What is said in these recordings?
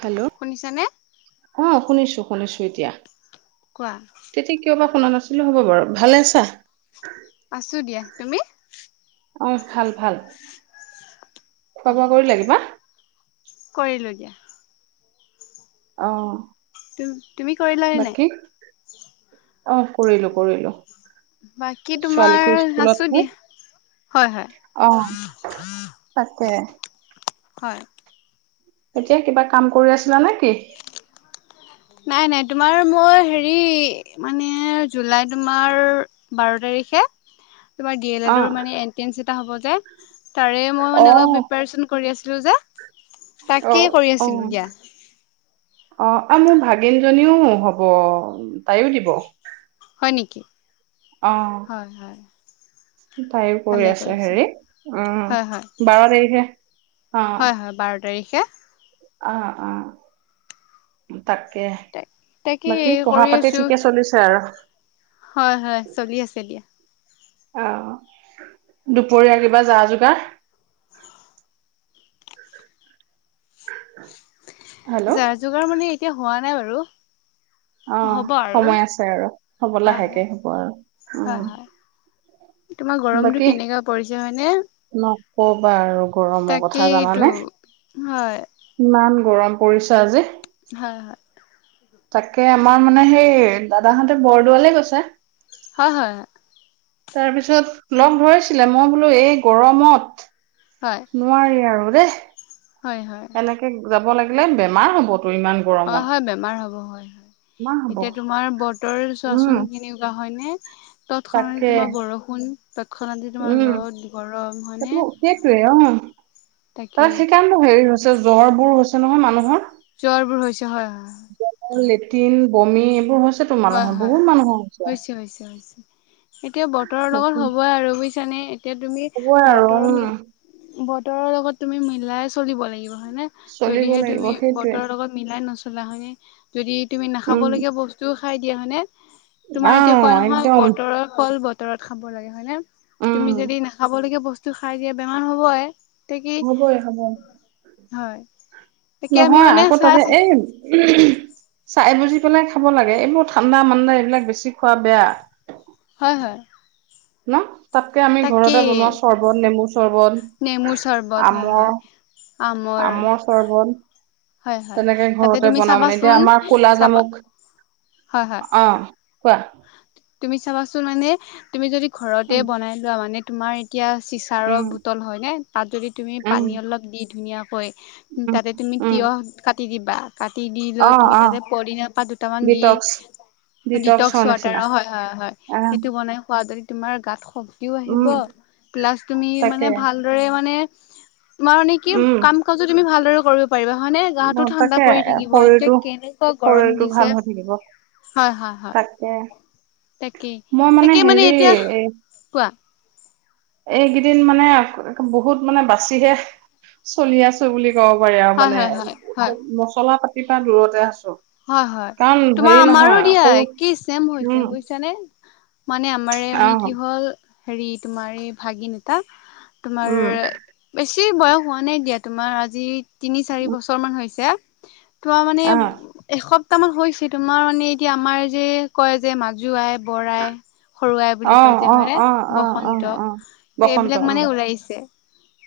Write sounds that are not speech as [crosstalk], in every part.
Hello শুনিছানে অ শুনিছোঁ শুনিছোঁ এতিয়া কোৱা তেতিয়া কিয় বা শুনা নাছিলো হ'ব বাৰু ভালে আছা আছো দিয়া তুমি অহ ভাল ভাল খোৱা বোৱা কৰিলে কিবা কৰিলোঁ দিয়া অ। তুম তুমি কৰিলা নে নাই? বাকী অ কৰিলো কৰিলো, বাকী তোমাৰ ছোৱালীকো আছো স্কুলত দিয়া হয় হয় থই। অ তাকে হয়। এতিয়া কিবা কাম কৰি আছিলা নে কি? নাই নাই তোমাৰ মই হেৰি মানে জুলাই তোমাৰ বাৰ তাৰিখে [inaudible] তোমাৰ ডি এল অ এডৰ মানে এনট্ৰেন্ঞ্চ এটা হ'ব যে, তাৰে মই অ মানে অলপ প্ৰিপাৰচন কৰি আছিলোঁ যে অ তাকেই কৰি আছিলোঁ দিয়া। অ', অ', মোৰ ভাগিনজনীও হ'ব, তাইয়ো দিব। হয়, নিকি? অ হয়, হয়। তাইও কৰি ভালে আছে কৰিছে হেৰি, অ', হয় হয় বাৰ তাৰিখে অ হয়, হয়, বাৰ তাৰিখে। অ', অ'। তাকে, তাক তাকে বাকী পঢ়া কৰি পাতি আছো ঠিকে চলিছে আৰু হয় হয় চলি আছে দিয়া। আহ দুপৰীয়া কিবা যা যোগাৰ হেল্ল' যাৰ যোগাৰ মানে এতিয়া হোৱা নাই বাৰু। অ' হ'ব আৰু সময় আছে আৰু হব হয় হয় লাহেকে হ'ব আৰু হয় উম। হয়। তোমাৰ গৰমটো বাকী কেনেকা পৰিছে হয়নে? নক'বা আৰু গৰমৰ কথা তাকেইতো। জানানে। হয়। ইমান গৰম পৰিছে আজি। হয়, হয়। তাকে, আমাৰ মানে সেই দাদাহঁতে বৰদোৱালে গৈছে। হয়, হয়। তাৰপিছত লগ ধৰিছিলে মই বোলোঁ এই গৰমত, হয় নোৱাৰি আৰু দেই। হয়, হয়। এনেকে যাব লাগিলে, বেমাৰ হ'ব। হয়, হয়, বেমাৰ হ'ব বেমাৰ হয়। হ'ব এতিয়া তোমাৰ বতৰ উম চোৱাচোন কেনেুৱা হয় নে? তৎক্ষণাতে তাকে তোমাৰ বৰষুণ, তৎক্ষণাতে তোমাৰ উম ৰ'দ, গৰম সেইটো সেইটোৱে অ হয়নে। তাকেই তাৰ সেইকাৰণেটো হেৰি হৈছে জ্বৰ বোৰৰ হৈছে নহয় মানুহৰ। জ্বৰবোৰ হৈছে হয়, হয়। লেট্ৰিন বমি এইবোৰ হৈছে তো হয় মানুহৰ হয় বহুত মানুহৰ হৈছে। হৈছে হৈছে। এতিয়া বতৰৰ লগত হ'বই আৰু বুজিছানে এতিয়া তুমি হ'বই আৰু বতৰ উম মিল বতৰ বতৰৰ লগত তুমি মিলাই চলিব লাগিব হয়নে, চলিব যদিহে লাগিব তুমি সেইটোৱে বতৰৰ লগত মিলাই নচ সেইদিনাখনে যদি তুমি উম নাখাবলগীয়া বস্তুও খাই দিয়া হয়নে। তোমাৰ এতিয়া আহ কয় নহয় একদম বতৰ ফল বতৰত খাব লাগে হয় নে। উম তুমি, যদি নাখাব লগীয়া বস্তু খাই দিয়া বেমাৰ হ'বই। তে কি হ'বই, হ'ব। হয়। তাকে আমি নহয়, মানে আকৌ চাই তাতে চি এই চাই বুজি পেলাই খাব লাগে, এইবোৰ ঠাণ্ডা, মান্ডা এইবিলাক বেছি খোৱা বেয়া। হয়, হয়। ন? তাতকে আমি ঘৰতে তাকেই বনোৱা চৰ্বত, নেমু নেমুৰ চৰ্বত, চৰ্বত হয় হয় আমৰ আমৰ হয় চৰ্বত। হয় তেনেকে তাতে ঘৰতে তুমি বনাম মানে, এতিয়া চাবাচোন আমাৰ ক'লা চাবা জামুক। হয় হয় অ', কোৱা। তুমি চাবাচোন মানে, তুমি যদি ঘৰতে উম বনাই লোৱা মানে তোমাৰ এতিয়া চিচাৰৰ উম বোটল হয়নে, তাত যদি তুমি উম পানী অলপ দি ধুনীয়াকৈ উম তাতে তুমি উম তিয়ঁহ কাটি দিবা। কাটি দি অ লৈ তুমি অ তাতে পদিনাৰ পাত দুটামান দি ডিটক্স ডিটক্স ডিটক্সৰ নিচিনা ৱাটাৰ হয়, হয়, হয়, আহ সেইটো বনাই খোৱদি তোমাৰ গাত শক্তিও উম আহিব, প্লাছ তুমি তাকে মানে ভালদৰে মানে তোমাৰ মানে কি, উম কাম কাজো তুমি ভালদৰে কৰিব পাৰিবা হয় নে গাহটো ঠাণ্ডা তাকে পৰি থাকিব এতিয়া শৰীৰটো কেনেকুৱা গৰম শৰীৰটো ভাল দিছে। হৈ থাকিব হয় হয় হয় তাকে তাকেই মই তাকে হেৰি মানে এতিয়া, কোৱা? এইকেইদিন মানে বহুত মানে বাচিহে চলি আছো বুলি ক'ব পাৰি আৰু হয় মানে হয় হয় হয় মছলা পাতিৰ পৰা দূৰতে আছ হয় হয় তোমাৰ আমাৰো সৰু দিয়া কি চেম উম হৈছে বুজিছানে। মানে আমাৰ অ মানে কি হ'ল হেৰি তোমাৰ এই ভাগিন এটা তোমাৰ উম বেছি বয়স হোৱা নাই দিয়া তোমাৰ আজি তিনি চাৰি উম বছৰ মান হৈছে। তোৱা মানে আহ সপ্তাহ মান হৈছে তোমাৰ মানে এতিয়া আমাৰ যে কয় যে মাজু আই বৰ আই সৰু আই বুলি অ কয় যে অ হয়নে, অ অ অ বসন্ত অ বসন্ত এইবিলাক উম মানে ওলাইছে।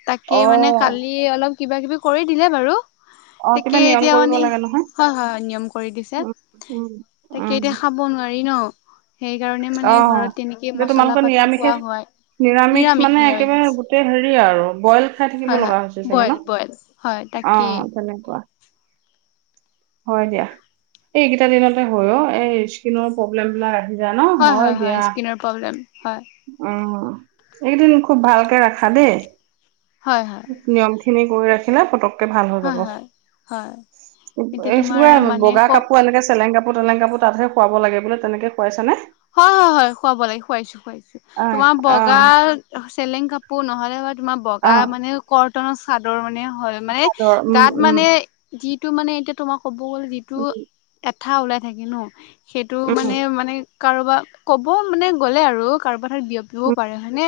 তাকে অ মানে কালি অলপ কিবা কিবি কৰি দিলে বাৰু। অ তাকে কিবা নিয়ম এতিয়া কৰিব মানে লাগে নহয় হয় হয়। নিয়ম কৰি দিছে, উম উম তাকে উম এতিয়া খাব নোৱাৰি ন। সেইকাৰণে অ মানে ঘৰত তেনেকে যে মচলা তোমালোকৰ পাতি নিৰামিষে খোৱা হয়। নিৰামিষ মানে একেবাৰে গোটেই হেৰি আৰু বইল খাই থাকিব হয় হয় লগা হৈছে চাগে বইল ন? বইল হয় অ তাকেই তেনেকুৱা হয় দিয়া এই একেইটা দিনতে হয় অ এই স্কিনৰ প্ৰব্লেম বিলাক আ জানো হয় দিয়া উ এইকেদিন খুব ভালকে ৰাখা দেই হয় হয় নিয়ম খিনি কৰি ৰাখিলা পটক ভাল হৈ হয় যাব এই হয় হয় এতিয়া তোমাৰ কিবা মানে বগা ক কাপোৰ এনেকে চেলেং কাপ কাপ তেলেং কাপোৰ তাতহে শুৱাব লাগে বোলে তেনেকে শুৱাইছেনে হয় হয় হয় শুৱাব লাগে শুৱাইছো শুৱাইছো আহ তোমাৰ বগা আহ চেলেং কাপোৰ নহ'লে বা তোমাৰ বগা আহ মানে কটনৰ চাৰদৰ মানে হয় মানে চাদৰ উম গাত উম মানে যিটো মানে এতিয়া তোমাৰ ক'ব গ'লে যিটো এট থা ওলাই থাকে ন সেইটো উম মানে উম মানে কাৰোবা ক'ব মানে গ'লে আৰু কাৰোবা বিয়পিবও উম, পাৰে হয়নে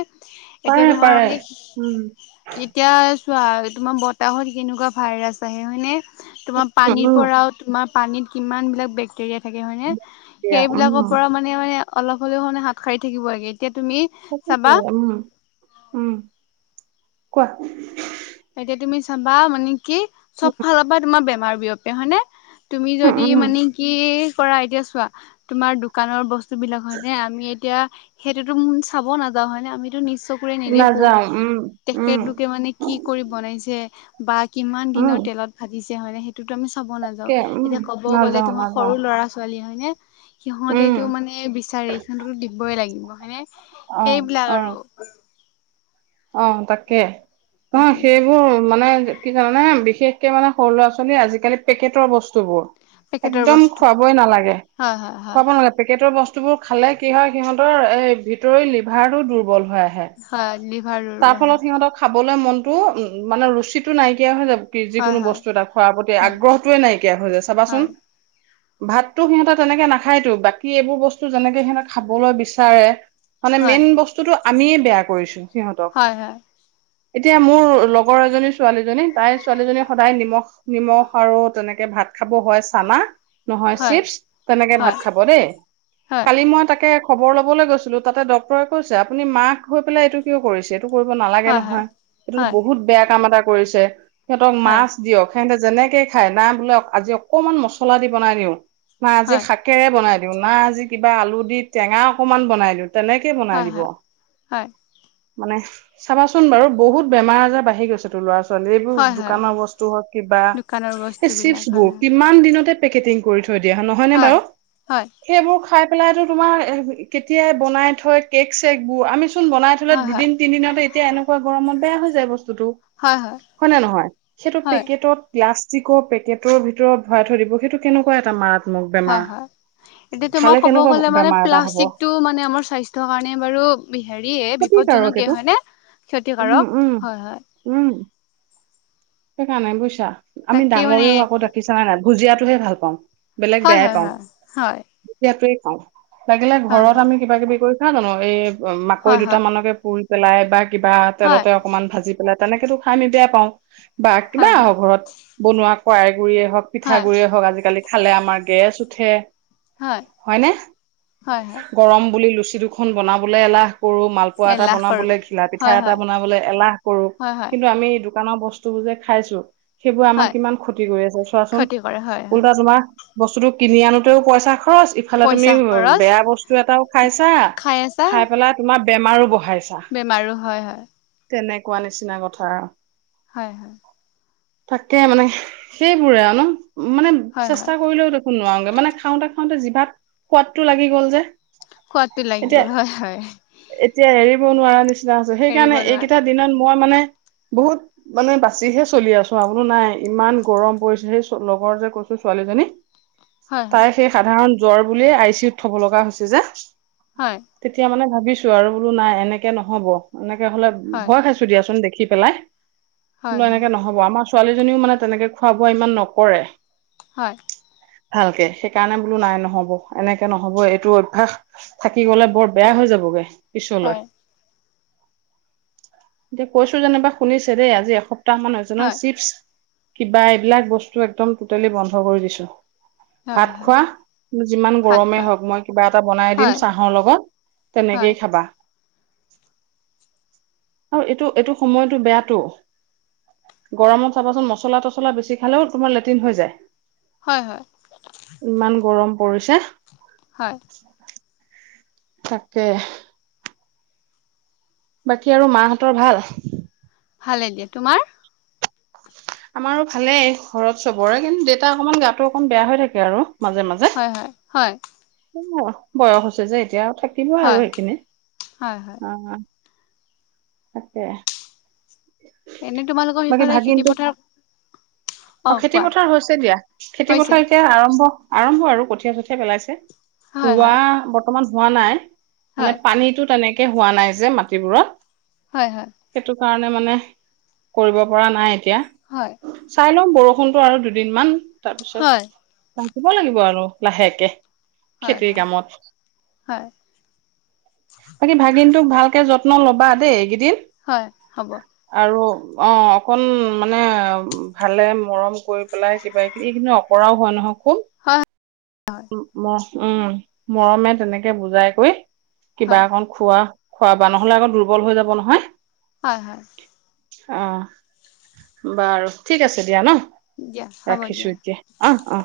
এতিয়া পাৰে তোমাৰ পাৰে মানে সি উম এতিয়া তোমাৰ বতাহত কেনেকুৱা ভাইৰাছ আহে হয়নে তোমাৰ পানীৰ উম পৰাও তোমাৰ পানীত কিমান বিলাক বেক্টেৰিয়া থাকে হয়নে দিয়া উম সেইবিলাকক মানে মানে অলপ হলেও মানে হাত সাৰি থাকিব লাগে এতিয়া তুমি তাকে চাবা উম উম কোৱা এতিয়া তুমি চাবা মানে কি চব ফালৰ পা তোমাৰ বেমাৰ বিয়পে হয় নে তুমি উম যদি উম মানে কি কৰা এতিয়া চোৱা তোমাৰ দোকানৰ বস্ বস্তু বিলাক হয় নে আমি এতিয়া সেইটোতো ম চাব নাযাওঁ হয় নে আমিতো নিচ চকুৰে নেদেখো নাযাও উম উম তেখেতলোকে মানে কি নাইছে বা কিমান উম দিনৰ তেলত ভাজিছে হয় নে সেই টো আমি চাব নাযাও তাকে উম এতিয়া ক'ব গ'লে নাযাও তোমাৰ নাযাও সৰু ল'ৰা ছোৱালী হয়নে উম সিহঁতেটো মানে বিচাৰে সিহঁতটোতো দিবই লাগিব হয়েনে অ সেইবিলাক অ আৰু অ তাকে নহয় তাকে সেইবোৰ মানে কি জানানে বিশেষকে মানে সৰু ল'ৰা ছোৱালী আজিকালি পেকেটৰ বস্তু বোৰ পেকেটৰ একদম বস্তু খোৱাবই নালাগে হয় হয় হয় খুৱাব নালাগে পেকেটৰ বস্ বস্তুবোৰ খালে কি হয় সিহঁতৰ এই ভিতৰৰ লিভাৰটো দুৰ্বল হৈ আহে হয় লিভাৰ তাৰ দুৰ্বল ফলত হয় সিহঁতক খাবলৈ মনটো উম মানে ৰুচিটো নাইকিয়া হৈ যাব যিকোনো হয় বস্তু এটা খোৱাৰ প্ৰতি হয় আগ্ৰহটোৱে নাইকিয়া হৈ যায় চাবাচোন হয় ভাততো সিহঁতে তেনেকে নাখায়তো বাকী এইবোৰ বস্তু যেনেকে সিহঁতে খাবলৈ বিচাৰে মানে হয় মেইন বস্তুটো আমিয়ে বেয়া কৰিছো সিহঁতক হয়, হয়। এতিয়া মোৰ লগৰ এজনী ছোৱালীজনী তাই ছোৱালীজনী সদায় নিমখ, নিমখ আৰু তেনেকে ভাত খাব হয়, চানা নহয় হয় চিপচ, তেনেকে হয় ভাত খাব দেই। হয় কালি মই তাকে খবৰ ল'বলৈ গৈছিলোঁ, তাতে ডক্তৰে কৈছে আপুনি মাক হৈ পেলাই এইটো কিয় কৰিছে? এইটো কৰিব নালাগে হয় নহয়, সেটোতো হয় বহুত বেয়া কাম এটা কৰিছে, সিহঁতক হয় হয় মাছ দিয়ক, সেঁহেতে যেনেকে খাই না বোলে আজি অকমান মছলা দি বনাই দিওঁ, না আজি হয় শাকেৰে বনাই দি দিওঁ না আজি কিবা আলু দি টেঙা অকমান বনাই দিওঁ তেনেকে বনাই হয় হয় দিব। হয় হয় মানে চাবাচোন বাৰু বহুত বেমাৰ আজাৰ বাঢ়ি গৈছে তোৰ ল'ৰা-ছো [unintelligible] এ হয় হয় দোকানৰ বস্তু হওঁক কিবা, দোকানৰ এ বস্তুবিলাক হয় চিপ্চবোৰ কিমান দিনৰ পেকেজিং কৰি থৈ থৈ দিয়া, নহয়নে হয় বাৰু? হয় সেইবোৰ খাই পেলাইটো তোমাৰ কেতিয়াই বনাই থয় কেক, চেকবোৰ আমিচোন বনাই থ'লে হয় দুদিন দিনত এতিয়া এনেকুৱা গৰমত বেয়া হৈ যায় বস্ টোতো হয় নে নহয় সেইটো হয় পেকেটত গ্লাছ চিকৰ পেকেটৰ ভিতৰত ভৰাই থৈ দিব সেইটো কেনেকুৱা এটা মাৰাত্মক বেমাৰ। এতিয়া তোমাৰ খালে ক'ব কেনেকুৱা গ'লে মানে বেমাৰ এটা হ'ব প্লাষ্টিকটো মানে আমাৰ স্বাস্থ্যৰ কাৰণে বাৰু হেৰিয়ে ক্ষতিকাৰক বিপদজনকে। এইটো হয়নে? উম ক্ষতিকাৰক উম হয়, হয়। সেইকাৰ নাই বুইছা আমি তাকে মানে ডাঙৰেও আকৌ ডাকিছা নাই ন' ভুজিয়াতটোহে ভাল পাওঁ। বেলেগ হয় বেয়াই হয় পাওঁ হয় এয়াটো লাগিলে হয় ঘৰত আমি কিবা কিবি কৰি খাওঁ জানো এই মাকৈ হয় হয় দুটামানকে পুৰি পেলাই বা কিবা হয় তেলতে অকনমান ভাজি পেলাই তেনেকেতো খাই আমি বেয়া পাওঁ। বা কিবা হয় হয় হয় আহক ঘৰত বনোৱা কৰাই গুৰিয়ে হওঁক, হয় পিঠাগুৰিয়ে হওঁক আজিকালি খালে আমাৰ গেছ উঠে, হয় হয় হয়নে? হয় হয় গৰম বুলি লুচিটো খন বনাবলৈ এলাহ কৰোঁ, মালপোৱা এই এটা লাখ কৰোঁ বনাবলৈ, ঘিলা পিঠা হয় এটা হয় বনাবলৈ এলাহ কৰোঁ হয় হয় কিন্তু আমি দোকানৰ বস্তু বস্তুবোৰ যে খাইছোঁ সেইবোৰ আমাক হয় কিমান ক্ষতি কৰি আছে চোৱাচোন, ক্ষতি কৰে হয় হয় উল্টা তোমাৰ বস্তুটো কিনি আনোতেও পইচা খৰচ। ইফালে তুমি পইচা খৰচ বেয়া বস্তু এটাও খাইছা, খাই পেলাই তোমাৰ বেমাৰো বঢ়াই বেমাৰো হয়, হয়। তেনেকুৱা নিচিনা কথা। হয়, হয়। তাকে মানে সেইবোৰে আৰু ন' মানে হয় হয় চেষ্টা কৰিলেও ত নোৱাৰোগে মানে খাওঁতে, খাওঁতে জিভাত সোৱাদটো লাগি গ'ল যে। সোৱাদটো লাগি এতিয়া, গ'ল হয় হয় এতিয়া হেৰি নো নোৱাৰা নিচিনা হৈছে এৰিব সেইকাৰণে নোৱাৰা এইকেইটা দিনত মই মানে বহুত মানে বাছিহে চলি আছোঁ, আপোনাৰ নাই ইমান গৰম পৰিছে সেই লগৰ যে কৈছো ছোৱালীজনী। হয় তাই হয় সেই সাধাৰণ জ্বৰ বুলিয়েই আই চি ইউত থ'ব লগা হৈছে যে। হয় তেতিয়া মানে ভাবিছো আৰু বোলো নাই এনেকে নহ'ব মানে তিয়া হ'লে হয় ভয় খাইছোঁ দিয়াচোন দেখি পেলাই বোলো হয় এনেকে নহ'ব আমাৰ ছোৱালীজনীও মানে তেনেকে খোৱা-বোৱা ইমান নকৰে। হয়। ভালকে সেইকাৰণে বোলো নাই নহ'ব এনেকে নহ'ব এইটো অভ্যাস থাকি গ'লে বৰ বেয়া হৈ যাবগে। পিছলৈ, হয় এতিয়া কৈছো যেনিবা শুনিছে দেই আজি এস দুটা মান আছে নহয় হয় চিপছ কিবা এইবিলাক বস্তু একদম টুটেলি বন্ধ কৰি দিছোঁ। হয় ভাত হয় খোৱা যিমান ভাত গৰমেই খোৱা হওঁক মই কিবা এটা বনাই দিম হয় চাহৰ লগত। হয় তেনেকেই খাবা আৰু এইটো এইটো সময়টো বেয়া টো গৰমত চাবাচোন মছলা তচলা বেছি খালেও তোমাৰ লেট্ৰিন হৈ যায়। হয় হয় ইমান গৰম পৰিছে। হয় তাকে। বাকী আৰু মাহঁতৰ ভাল? ভালে দিয়া তোমাৰ? আমাৰো ভালেই ঘৰত চবৰে কিন্তু দেউতা অকমান গাটো অকমান বেয়া হৈ থাকে আৰু। মাজে মাজে হয় হয় হয়। [unintelligible] বয়স হৈছে যে এতিয়া থাকিব আৰু হয় সেকেনে হয় হয় আ তাকে এনে তোমালোকৰ বাকী সিফালে খেতি ভাগিনটো পথাৰ অ খেতি পথাৰ হৈছে দিয়া খেতি হৈছে পথাৰ এতিয়া আৰম্ভ আৰম্ভ আৰু কঠীয়া চঠীয়া পেলাইছে। হয় ৰোৱা হয় বৰ্তমান হোৱা নাই হয় মানে পানীটো তেনেক কে হোৱা নাই যে মাটিবোৰত হয় হয়। সেইটো কাৰণে মানে কৰিব পৰা নাই এতিয়া। হয়। চাই লম বৰষুণটো আৰু দুদিনমান তাপিছত হয় থাকিব লাগিব আৰু লাহেকে। হয় খেতিৰ হয় কামত হয় বাকী ভাগিনটোক ভাল কে যত্ন ল'বা দেই এইগেদিন। হয় হ'ব। অ অকন মানে ভালে মৰম কৰি পেলাই কিবা কিবি এইকেইদিনত অকৰাও হয় নহয় খোম হয় ম উম মৰমে তেনেকে বুজাই কৈ কিবা হয় অকন খোৱা খোৱাবা নহ'লে আকৌ দুৰ্বল হৈ যাব নহয়। হয় হয় অ বাৰু ঠিক আছে দিয়া ন। দিয়া হ'ব দিয়া ৰাখিছো এতিয়া অ অ।